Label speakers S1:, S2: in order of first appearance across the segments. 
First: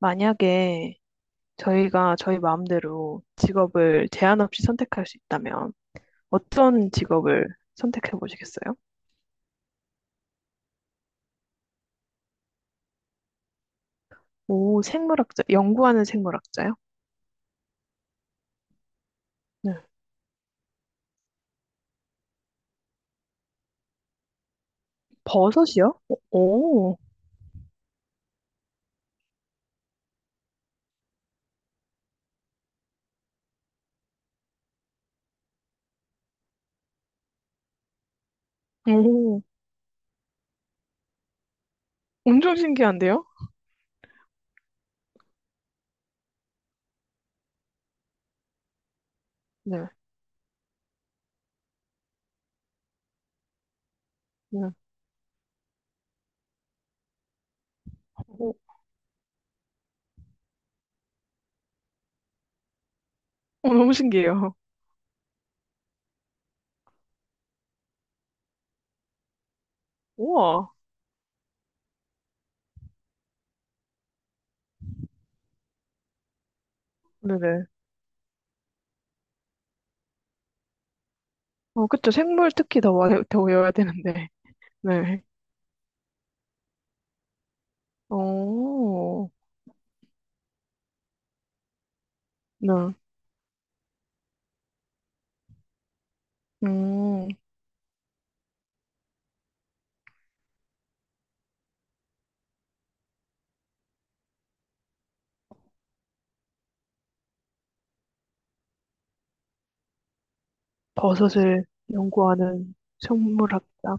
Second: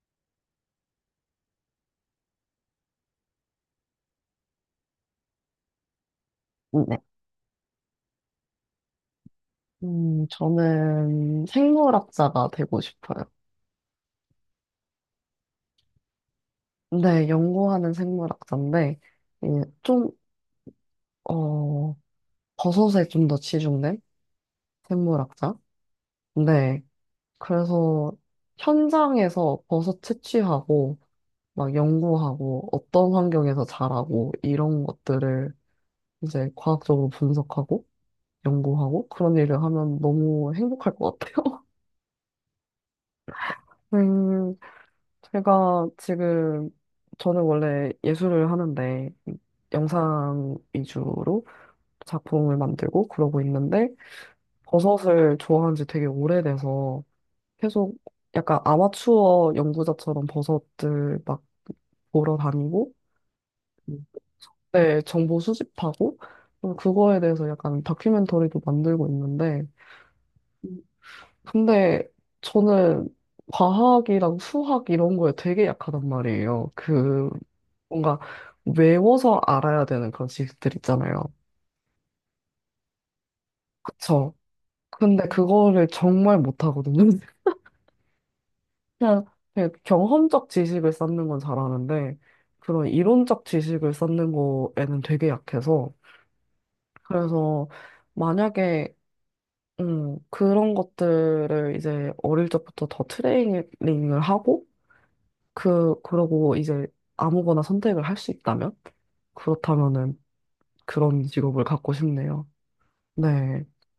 S1: 만약에 저희가 저희 마음대로 직업을 제한 없이 선택할 수 있다면 어떤
S2: 네.
S1: 직업을 선택해 보시겠어요?
S2: 저는 생물학자가 되고 싶어요.
S1: 오, 생물학자, 연구하는 생물학자요?
S2: 네, 연구하는 생물학자인데, 예,
S1: 네.
S2: 좀, 어, 버섯에 좀 더 치중된 생물학자?
S1: 버섯이요?
S2: 네.
S1: 오,
S2: 그래서 현장에서 버섯 채취하고, 막 연구하고, 어떤 환경에서 자라고, 이런 것들을 이제 과학적으로 분석하고, 연구하고, 그런
S1: 오,
S2: 일을 하면 너무 행복할 것 같아요.
S1: 엄청 신기한데요?
S2: 음, 제가 지금 저는 원래 예술을 하는데
S1: 네.
S2: 영상 위주로 작품을 만들고 그러고 있는데
S1: 네.
S2: 버섯을 좋아한 지 되게 오래돼서 계속
S1: 오,
S2: 약간 아마추어 연구자처럼 버섯들 막 보러 다니고.
S1: 오, 너무
S2: 음.
S1: 신기해요.
S2: 네, 정보 수집하고 또 그거에 대해서 약간 다큐멘터리도 만들고 있는데.
S1: 우와.
S2: 근데 저는 과학이랑 수학 이런 거에 되게 약하단 말이에요. 그
S1: 네네.
S2: 뭔가 외워서 알아야 되는 그런 지식들 있잖아요.
S1: 어, 그쵸. 생물 특히 더, 더 외워야 되는데.
S2: 그쵸.
S1: 네.
S2: 근데 그거를 정말 못하거든요. 그냥,
S1: 오,
S2: 그냥 경험적 지식을 쌓는 건 잘하는데, 그런
S1: 네.
S2: 이론적 지식을 쌓는 거에는 되게 약해서,
S1: 음,
S2: 그래서 만약에, 그런 것들을 이제 어릴 적부터 더 트레이닝을 하고, 그러고 이제 아무거나 선택을 할 수 있다면? 그렇다면은 그런 직업을
S1: 버섯을
S2: 갖고 싶네요.
S1: 연구하는
S2: 네,
S1: 생물학자.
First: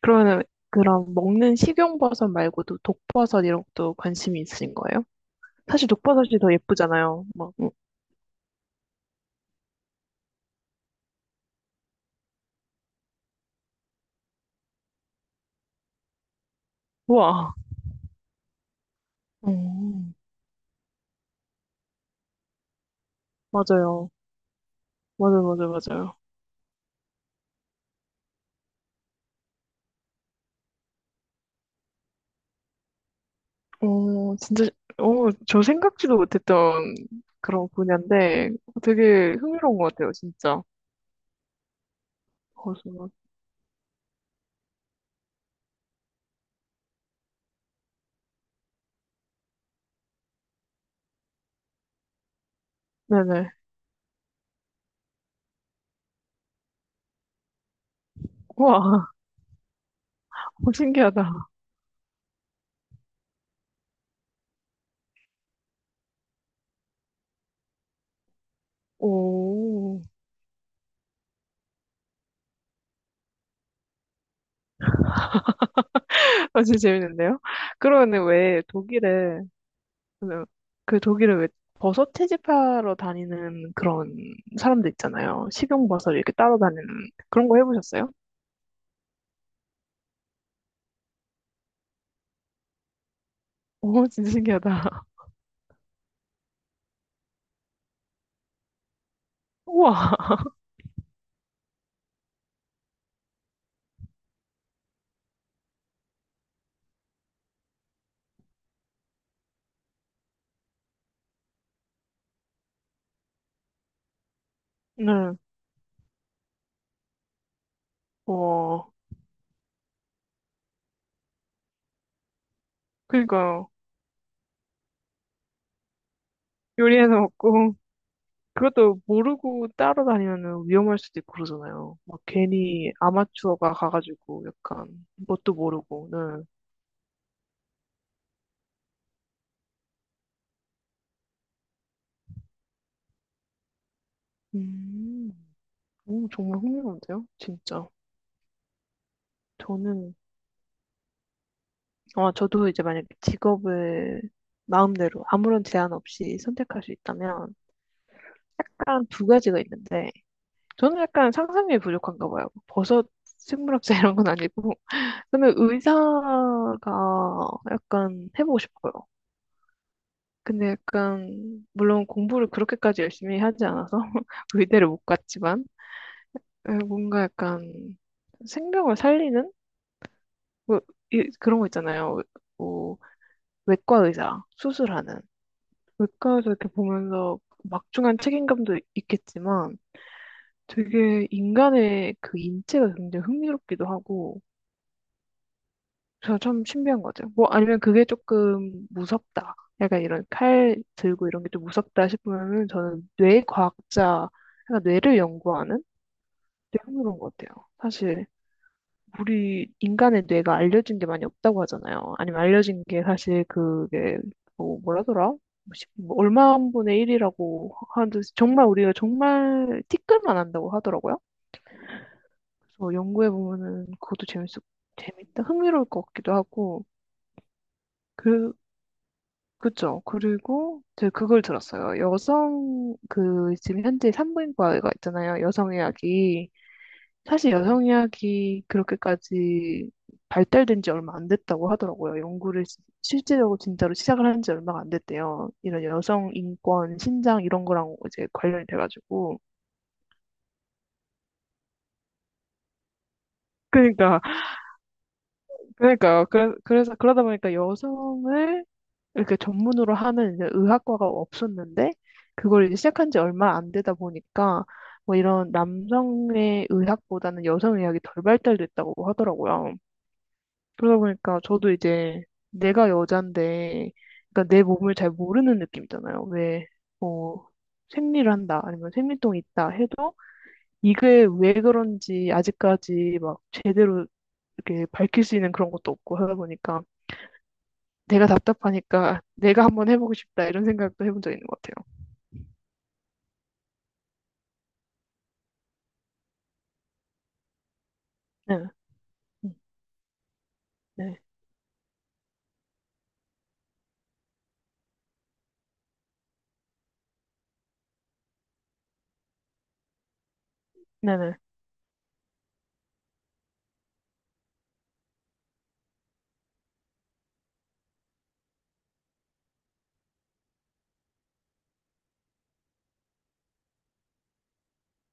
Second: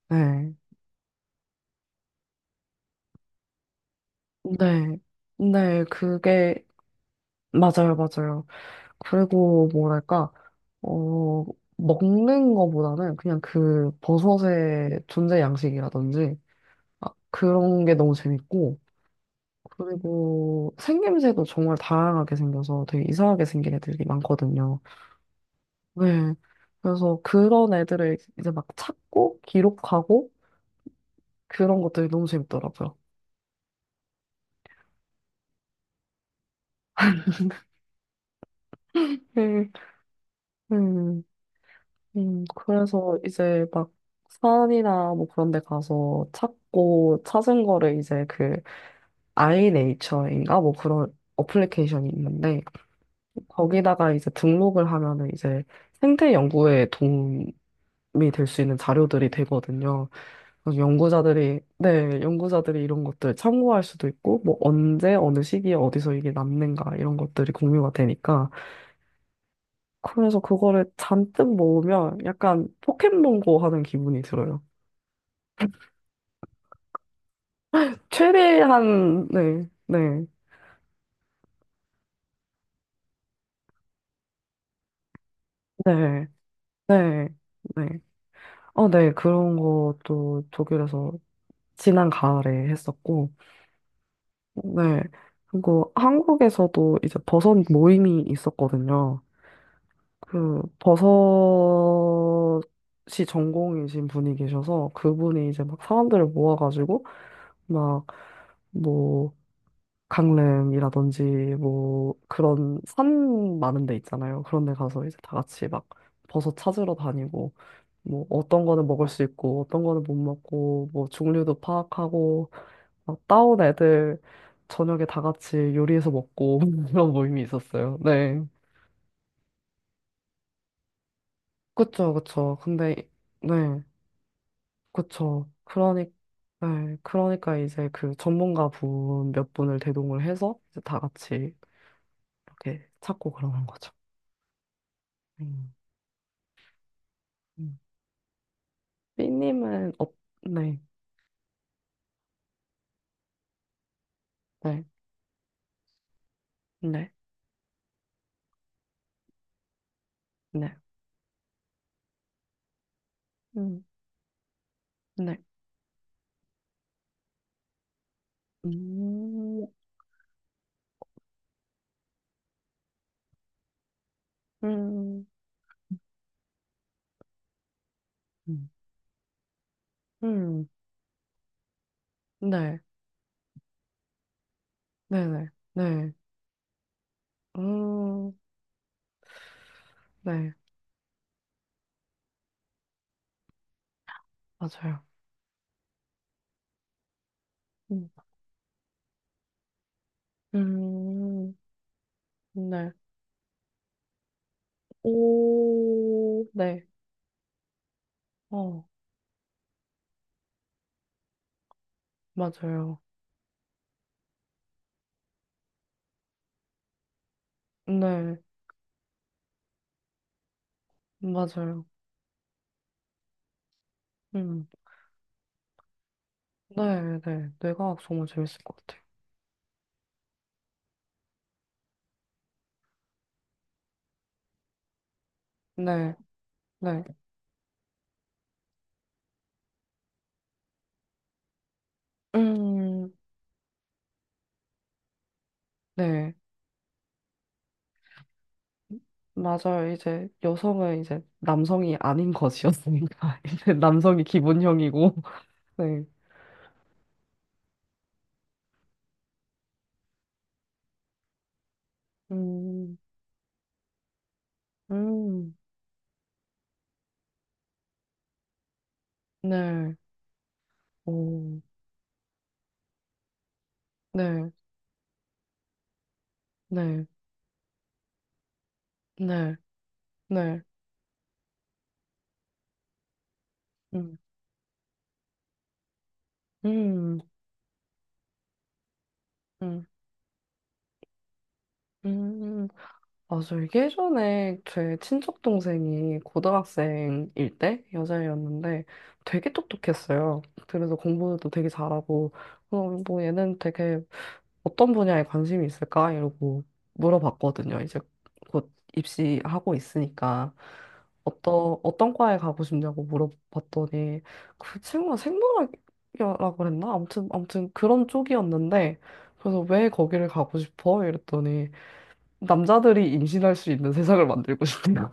S1: 그러면
S2: 네.
S1: 그럼 먹는 식용버섯 말고도 독버섯 이런 것도 관심이 있으신
S2: 네.
S1: 거예요?
S2: 네,
S1: 사실 독버섯이 더 예쁘잖아요.
S2: 맞아요, 맞아요. 그리고 뭐랄까, 어, 먹는 거보다는 그냥 그 버섯의 존재 양식이라든지, 아,
S1: 우와.
S2: 그런 게 너무 재밌고,
S1: 음,
S2: 그리고 생김새도 정말 다양하게 생겨서 되게 이상하게 생긴 애들이
S1: 맞아요.
S2: 많거든요.
S1: 맞아요.
S2: 네. 그래서 그런 애들을 이제 막 찾고, 기록하고, 그런 것들이 너무 재밌더라고요.
S1: 어, 진짜, 어, 생각지도 못했던 그런 분야인데 되게
S2: 음,
S1: 흥미로운 것 같아요, 진짜.
S2: 음.
S1: 버섯.
S2: 그래서 이제 막 산이나 뭐 그런 데 가서 찾고 찾은 거를 이제 아이네이처인가 뭐 그런 어플리케이션이 있는데
S1: 네네.
S2: 거기다가 이제 등록을 하면은 이제 생태 연구에 도움이 될 수 있는
S1: 우와,
S2: 자료들이 되거든요. 그래서
S1: 신기하다.
S2: 연구자들이 이런 것들 참고할 수도 있고 뭐 언제 어느 시기에 어디서 이게 남는가 이런 것들이 공유가 되니까
S1: 오,
S2: 그래서 그거를 잔뜩 모으면 약간 포켓몬고 하는 기분이 들어요.
S1: 아주 재밌는데요? 그러면 왜 독일에
S2: 네, 네,
S1: 그그 독일은 왜 버섯 채집하러 다니는 그런 사람들 있잖아요. 식용버섯
S2: 네,
S1: 이렇게 따러 다니는
S2: 네,
S1: 그런 거
S2: 네.
S1: 해보셨어요?
S2: 네, 그런 것도 독일에서 지난 가을에 했었고,
S1: 오, 진짜
S2: 네.
S1: 신기하다.
S2: 그리고 한국에서도 이제 버섯 모임이 있었거든요.
S1: 우와.
S2: 그 버섯이 전공이신 분이 계셔서 그분이 이제 막 사람들을 모아가지고 막뭐 강릉이라든지 뭐 그런 산 많은 데 있잖아요. 그런 데 가서 이제 다
S1: 네.
S2: 같이 막 버섯 찾으러 다니고 뭐 어떤 거는
S1: 우와.
S2: 먹을 수 있고 어떤 거는 못 먹고 뭐 종류도 파악하고 막 따온
S1: 그러니까요.
S2: 애들 저녁에 다 같이 요리해서 먹고
S1: 요리해서
S2: 그런 모임이
S1: 먹고
S2: 있었어요. 네.
S1: 그것도 모르고 따러 다니면 위험할 수도 있고 그러잖아요.
S2: 그쵸,
S1: 막
S2: 그쵸.
S1: 괜히
S2: 근데
S1: 아마추어가
S2: 네.
S1: 가가지고 약간
S2: 그쵸.
S1: 뭣도
S2: 그러니
S1: 모르고. 네.
S2: 네. 그러니까 이제 그 전문가 분 몇 분을 대동을 해서 이제 다 같이 이렇게 찾고 그러는 거죠.
S1: 음,
S2: 음.
S1: 오, 정말 흥미로운데요?
S2: 음.
S1: 진짜. 저는
S2: 네,
S1: 어, 저도 이제 만약에 직업을
S2: 네,
S1: 마음대로 아무런 제한 없이 선택할 수
S2: 네,
S1: 있다면 딱 두 가지가 있는데
S2: 네,
S1: 저는 약간 상상력이 부족한가 봐요. 뭐 버섯
S2: 음,
S1: 생물학자 이런 건 아니고
S2: 네,
S1: 저는 의사가 약간 해보고 싶어요.
S2: 음,
S1: 근데 약간 물론 공부를 그렇게까지 열심히 하지 않아서 의대를 못
S2: 음,
S1: 갔지만 에, 뭔가 약간
S2: 음,
S1: 생명을 살리는
S2: 음,
S1: 뭐, 그런 거 있잖아요.
S2: 네,
S1: 뭐, 외과 의사 수술하는
S2: 네, 네, 네,
S1: 물가에서 이렇게 보면서 막중한
S2: 음,
S1: 책임감도 있겠지만
S2: 네,
S1: 되게 인간의 그 인체가 굉장히 흥미롭기도 하고
S2: 맞아요.
S1: 제가 참 신비한 것 같아요. 뭐 아니면 그게
S2: 음,
S1: 조금 무섭다. 약간 이런 칼 들고 이런 게
S2: 음,
S1: 좀 무섭다 싶으면은
S2: 네,
S1: 저는 뇌 과학자, 약간 뇌를 연구하는
S2: 오,
S1: 되게
S2: 네,
S1: 흥미로운 것 같아요. 사실
S2: 어,
S1: 우리 인간의 뇌가 알려진 게 많이 없다고 하잖아요. 아니면 알려진
S2: 맞아요.
S1: 게 사실 그게 뭐 뭐라더라? 뭐 얼마 분의 일이라고 하는데
S2: 네,
S1: 정말 우리가 정말 티끌만 한다고 하더라고요.
S2: 맞아요.
S1: 그래서 연구해 보면은 그것도 재밌어
S2: 음,
S1: 재밌다 흥미로울 것 같기도 하고
S2: 네, 네, 뇌과학 정말
S1: 그
S2: 재밌을 것 같아요.
S1: 그죠. 그리고 제가 그걸 들었어요. 여성 그 지금 현재 산부인과가 있잖아요.
S2: 네,
S1: 여성의학이
S2: 네,
S1: 사실 여성 의학이 그렇게까지 발달된 지 얼마 안 됐다고 하더라고요. 연구를
S2: 음,
S1: 실제적으로 진짜로 시작을 한 지 얼마가 안 됐대요. 이런 여성
S2: 네.
S1: 인권, 신장 이런 거랑 이제 관련이 돼가지고.
S2: 맞아요. 이제 여성은 이제 남성이 아닌 것이었으니까 이제
S1: 그러니까,
S2: 남성이 기본형이고 네.
S1: 그러니까요. 그래, 그래서 그러다 보니까 여성을 이렇게 전문으로 하는 이제 의학과가 없었는데 그걸 이제
S2: 음,
S1: 시작한 지 얼마 안 되다 보니까 뭐 이런
S2: 음,
S1: 남성의 의학보다는 여성 의학이 덜 발달됐다고 하더라고요.
S2: 네,
S1: 그러다 보니까
S2: 오,
S1: 저도 이제 내가 여잔데,
S2: 네,
S1: 그러니까 내 몸을 잘 모르는 느낌이잖아요. 왜,
S2: 네,
S1: 뭐 생리를 한다, 아니면 생리통이
S2: 네,
S1: 있다 해도
S2: 네,
S1: 이게 왜 그런지 아직까지 막 제대로
S2: 음,
S1: 이렇게 밝힐 수 있는 그런 것도 없고 하다 보니까
S2: 음,
S1: 내가 답답하니까 내가
S2: 음,
S1: 한번 해보고 싶다 이런 생각도 해본 적 있는 것 같아요.
S2: 음. 맞아. 이게 예전에 제 친척 동생이 고등학생일 때
S1: 네,
S2: 여자애였는데 되게 똑똑했어요. 그래서
S1: 네,
S2: 공부도 되게 잘하고 뭐 얘는 되게 어떤 분야에 관심이 있을까? 이러고 물어봤거든요. 이제 곧 입시하고 있으니까
S1: 네, 네.
S2: 어떤 과에 가고 싶냐고 물어봤더니 그 친구가 생물학이라고 그랬나? 아무튼 그런 쪽이었는데 그래서 왜 거기를 가고 싶어? 이랬더니 남자들이 임신할 수 있는 세상을 만들고 싶대요.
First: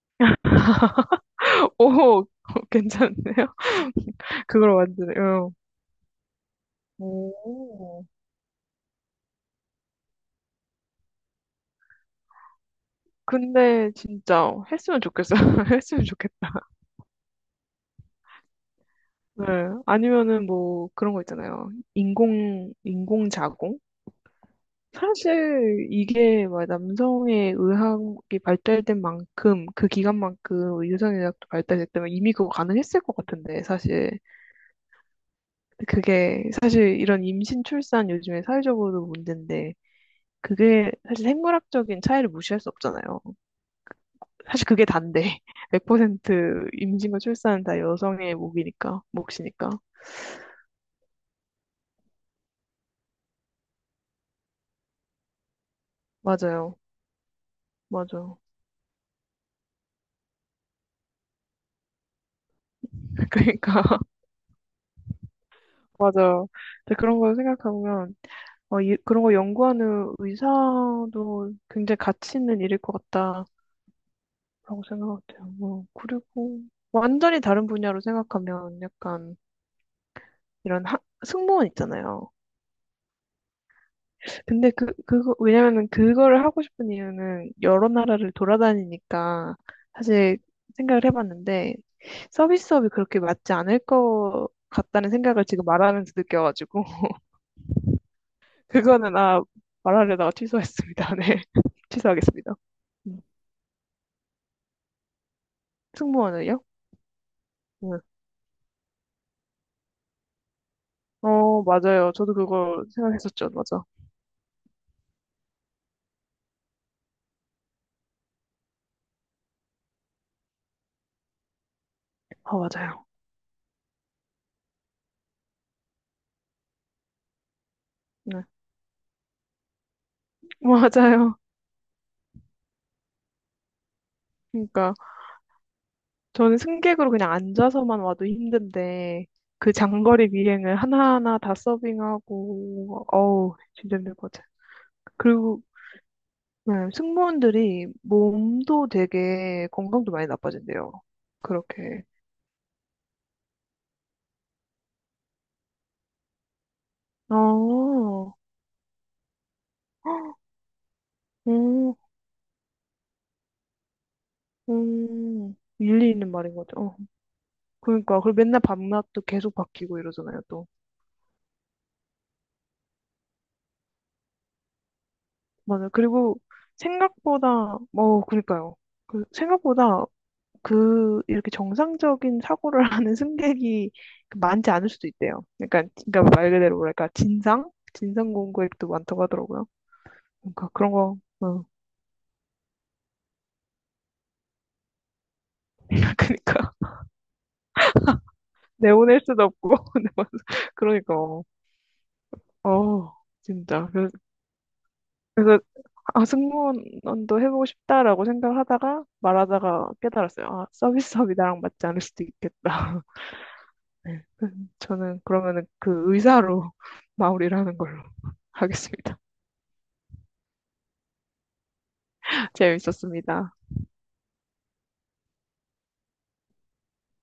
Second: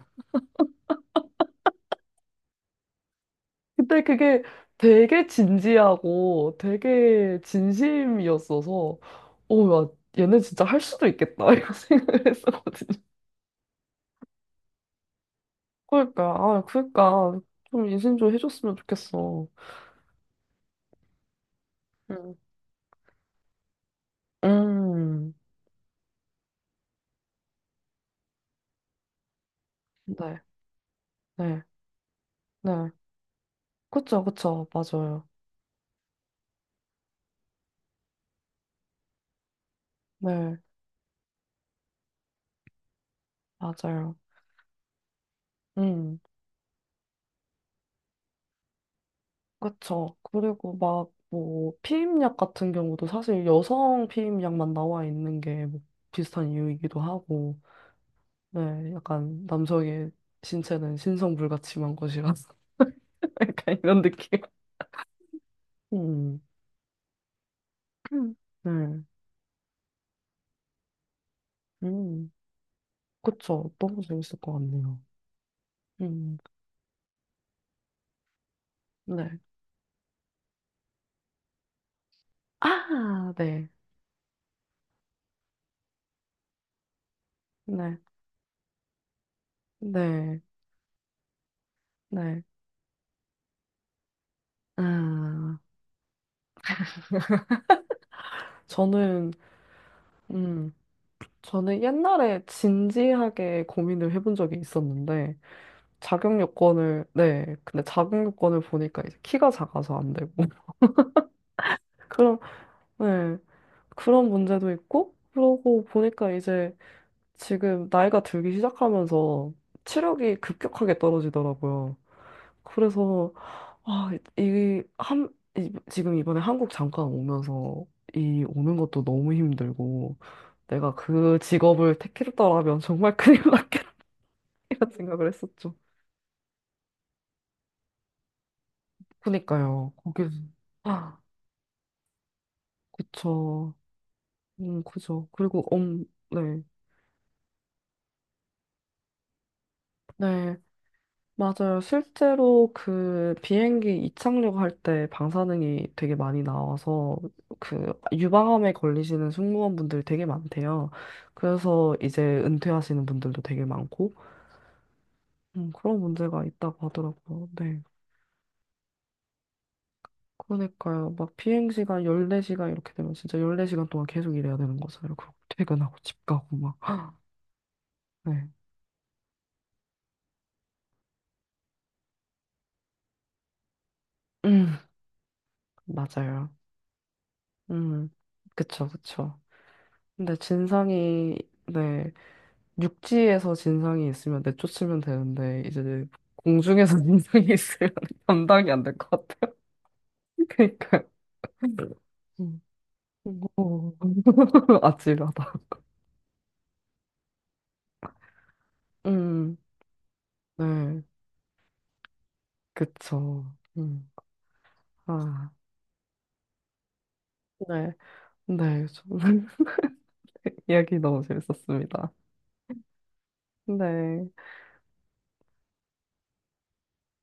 S1: 오, 괜찮네요.
S2: 근데 그게
S1: 그걸 완전히,
S2: 되게
S1: 응.
S2: 진지하고 되게
S1: 오.
S2: 진심이었어서 오, 야, 얘네 진짜 할 수도 있겠다 이런 생각을 했었거든요.
S1: 근데 진짜 했으면 좋겠어요. 했으면 좋겠다.
S2: 그러니까 좀 인생 좀 해줬으면 좋겠어.
S1: 네. 아니면은 뭐 그런 거 있잖아요.
S2: 음,
S1: 인공, 인공자공?
S2: 음,
S1: 사실 이게 막 남성의 의학이 발달된 만큼 그
S2: 네,
S1: 기간만큼 유전의학도 발
S2: 네,
S1: 달됐다 때문에 이미 그거
S2: 네,
S1: 가능했을 것 같은데 사실
S2: 그쵸, 그쵸, 맞아요.
S1: 근데 그게 사실 이런 임신 출산 요즘에 사회적으로도 문제인데
S2: 네,
S1: 그게 사실 생물학적인 차이를 무시할 수 없잖아요.
S2: 맞아요.
S1: 사실 그게 단데
S2: 음,
S1: 100% 임신과 출산은 다 여성의 몫이니까
S2: 그쵸. 그리고 막 뭐 피임약 같은 경우도 사실 여성 피임약만 나와 있는 게뭐 비슷한
S1: 맞아요.
S2: 이유이기도 하고,
S1: 맞아.
S2: 네, 약간 남성의 신체는 신성불가침한 것이라서 약간
S1: 그러니까
S2: 이런 느낌. 음,
S1: 맞아. 근데 그런 걸 생각해보면,
S2: 음,
S1: 어,
S2: 네,
S1: 그런 거 연구하는 의사도 굉장히
S2: 음,
S1: 가치 있는 일일 것 같다라고
S2: 그쵸. 너무 재밌을 것 같네요.
S1: 생각해요. 어,
S2: 음,
S1: 그리고 완전히 다른 분야로 생각하면 약간
S2: 네.
S1: 이런 하, 승무원 있잖아요.
S2: 아, 네.
S1: 근데 왜냐면은 그거를 하고 싶은 이유는 여러
S2: 네.
S1: 나라를 돌아다니니까 사실
S2: 네.
S1: 생각을 해봤는데
S2: 네.
S1: 서비스업이 그렇게 맞지 않을 것 같다는 생각을
S2: 아,
S1: 지금 말하면서 느껴가지고. 그거는
S2: 저는,
S1: 아 말하려다가
S2: 음,
S1: 취소했습니다. 네,
S2: 저는 옛날에
S1: 취소하겠습니다. 음.
S2: 진지하게 고민을 해본 적이 있었는데, 자격
S1: 승무원을요?
S2: 요건을, 네. 근데
S1: 네.
S2: 자격 요건을 보니까 이제 키가 작아서 안 되고,
S1: 어 맞아요. 저도
S2: 그런,
S1: 그거
S2: 네.
S1: 생각했었죠. 맞아.
S2: 그런 문제도 있고, 그러고 보니까 이제 지금 나이가 들기 시작하면서 체력이 급격하게 떨어지더라고요.
S1: 아 맞아요.
S2: 그래서 아, 이, 한, 지금 이번에 한국 잠깐 오면서 이
S1: 네,
S2: 오는 것도 너무 힘들고 내가
S1: 맞아요.
S2: 그 직업을 택했더라면 정말 큰일 났겠다는
S1: 그러니까
S2: 생각을 했었죠.
S1: 저는 승객으로 그냥 앉아서만 와도 힘든데 그
S2: 그니까요. 거기
S1: 장거리 비행을
S2: 아,
S1: 하나하나 다 서빙하고 어우
S2: 그쵸.
S1: 진짜 힘들 것 같아요.
S2: 그죠.
S1: 그리고
S2: 네,
S1: 네, 승무원들이 몸도 되게 건강도 많이
S2: 네.
S1: 나빠진대요.
S2: 맞아요.
S1: 그렇게.
S2: 실제로 그 비행기 이착륙 할 때 방사능이 되게 많이 나와서
S1: 아,
S2: 그
S1: 오,
S2: 유방암에 걸리시는 승무원분들 되게 많대요. 그래서 이제 은퇴하시는 분들도 되게 많고
S1: 음,
S2: 그런
S1: 일리 있는
S2: 문제가
S1: 말인 것 같아.
S2: 있다고
S1: 어,
S2: 하더라고요. 네.
S1: 그러니까. 그리고 맨날 밤낮도 계속 바뀌고 이러잖아요, 또.
S2: 그러니까요. 막 비행시간 14시간 이렇게 되면 진짜 14시간 동안 계속 일해야 되는 거잖아요. 그리고
S1: 맞아요.
S2: 퇴근하고 집
S1: 그리고
S2: 가고 막.
S1: 생각보다, 어,
S2: 네.
S1: 그러니까요. 생각보다 그, 이렇게 정상적인 사고를 하는 승객이 많지
S2: 음,
S1: 않을 수도 있대요. 그러니까, 그러니까
S2: 맞아요.
S1: 말 그대로 뭐랄까, 진상?
S2: 음.
S1: 진상 공격도
S2: 그쵸,
S1: 많다고
S2: 그쵸.
S1: 하더라고요.
S2: 근데
S1: 그러니까 그런 거,
S2: 진상이
S1: 어,
S2: 네. 육지에서 진상이 있으면 내쫓으면 되는데 이제
S1: 그러니까.
S2: 공중에서 진상이 있으면 감당이 안 될 것
S1: 내보낼 수도
S2: 같아요.
S1: 없고.
S2: 그러니까
S1: 그러니까, 어,
S2: 음.
S1: 진짜.
S2: 오. 아찔하다.
S1: 그래서 승무원도 해보고 싶다라고 생각하다가
S2: 음,
S1: 말하다가 깨달았어요. 아,
S2: 네,
S1: 서비스업이 나랑 맞지 않을 수도 있겠다.
S2: 그쵸.
S1: 네. 저는
S2: 아,
S1: 그러면은 그 의사로 마무리를 하는
S2: 네,
S1: 걸로
S2: 네,
S1: 하겠습니다.
S2: 좀 이야기 너무 재밌었습니다.
S1: 재밌었습니다.
S2: 네.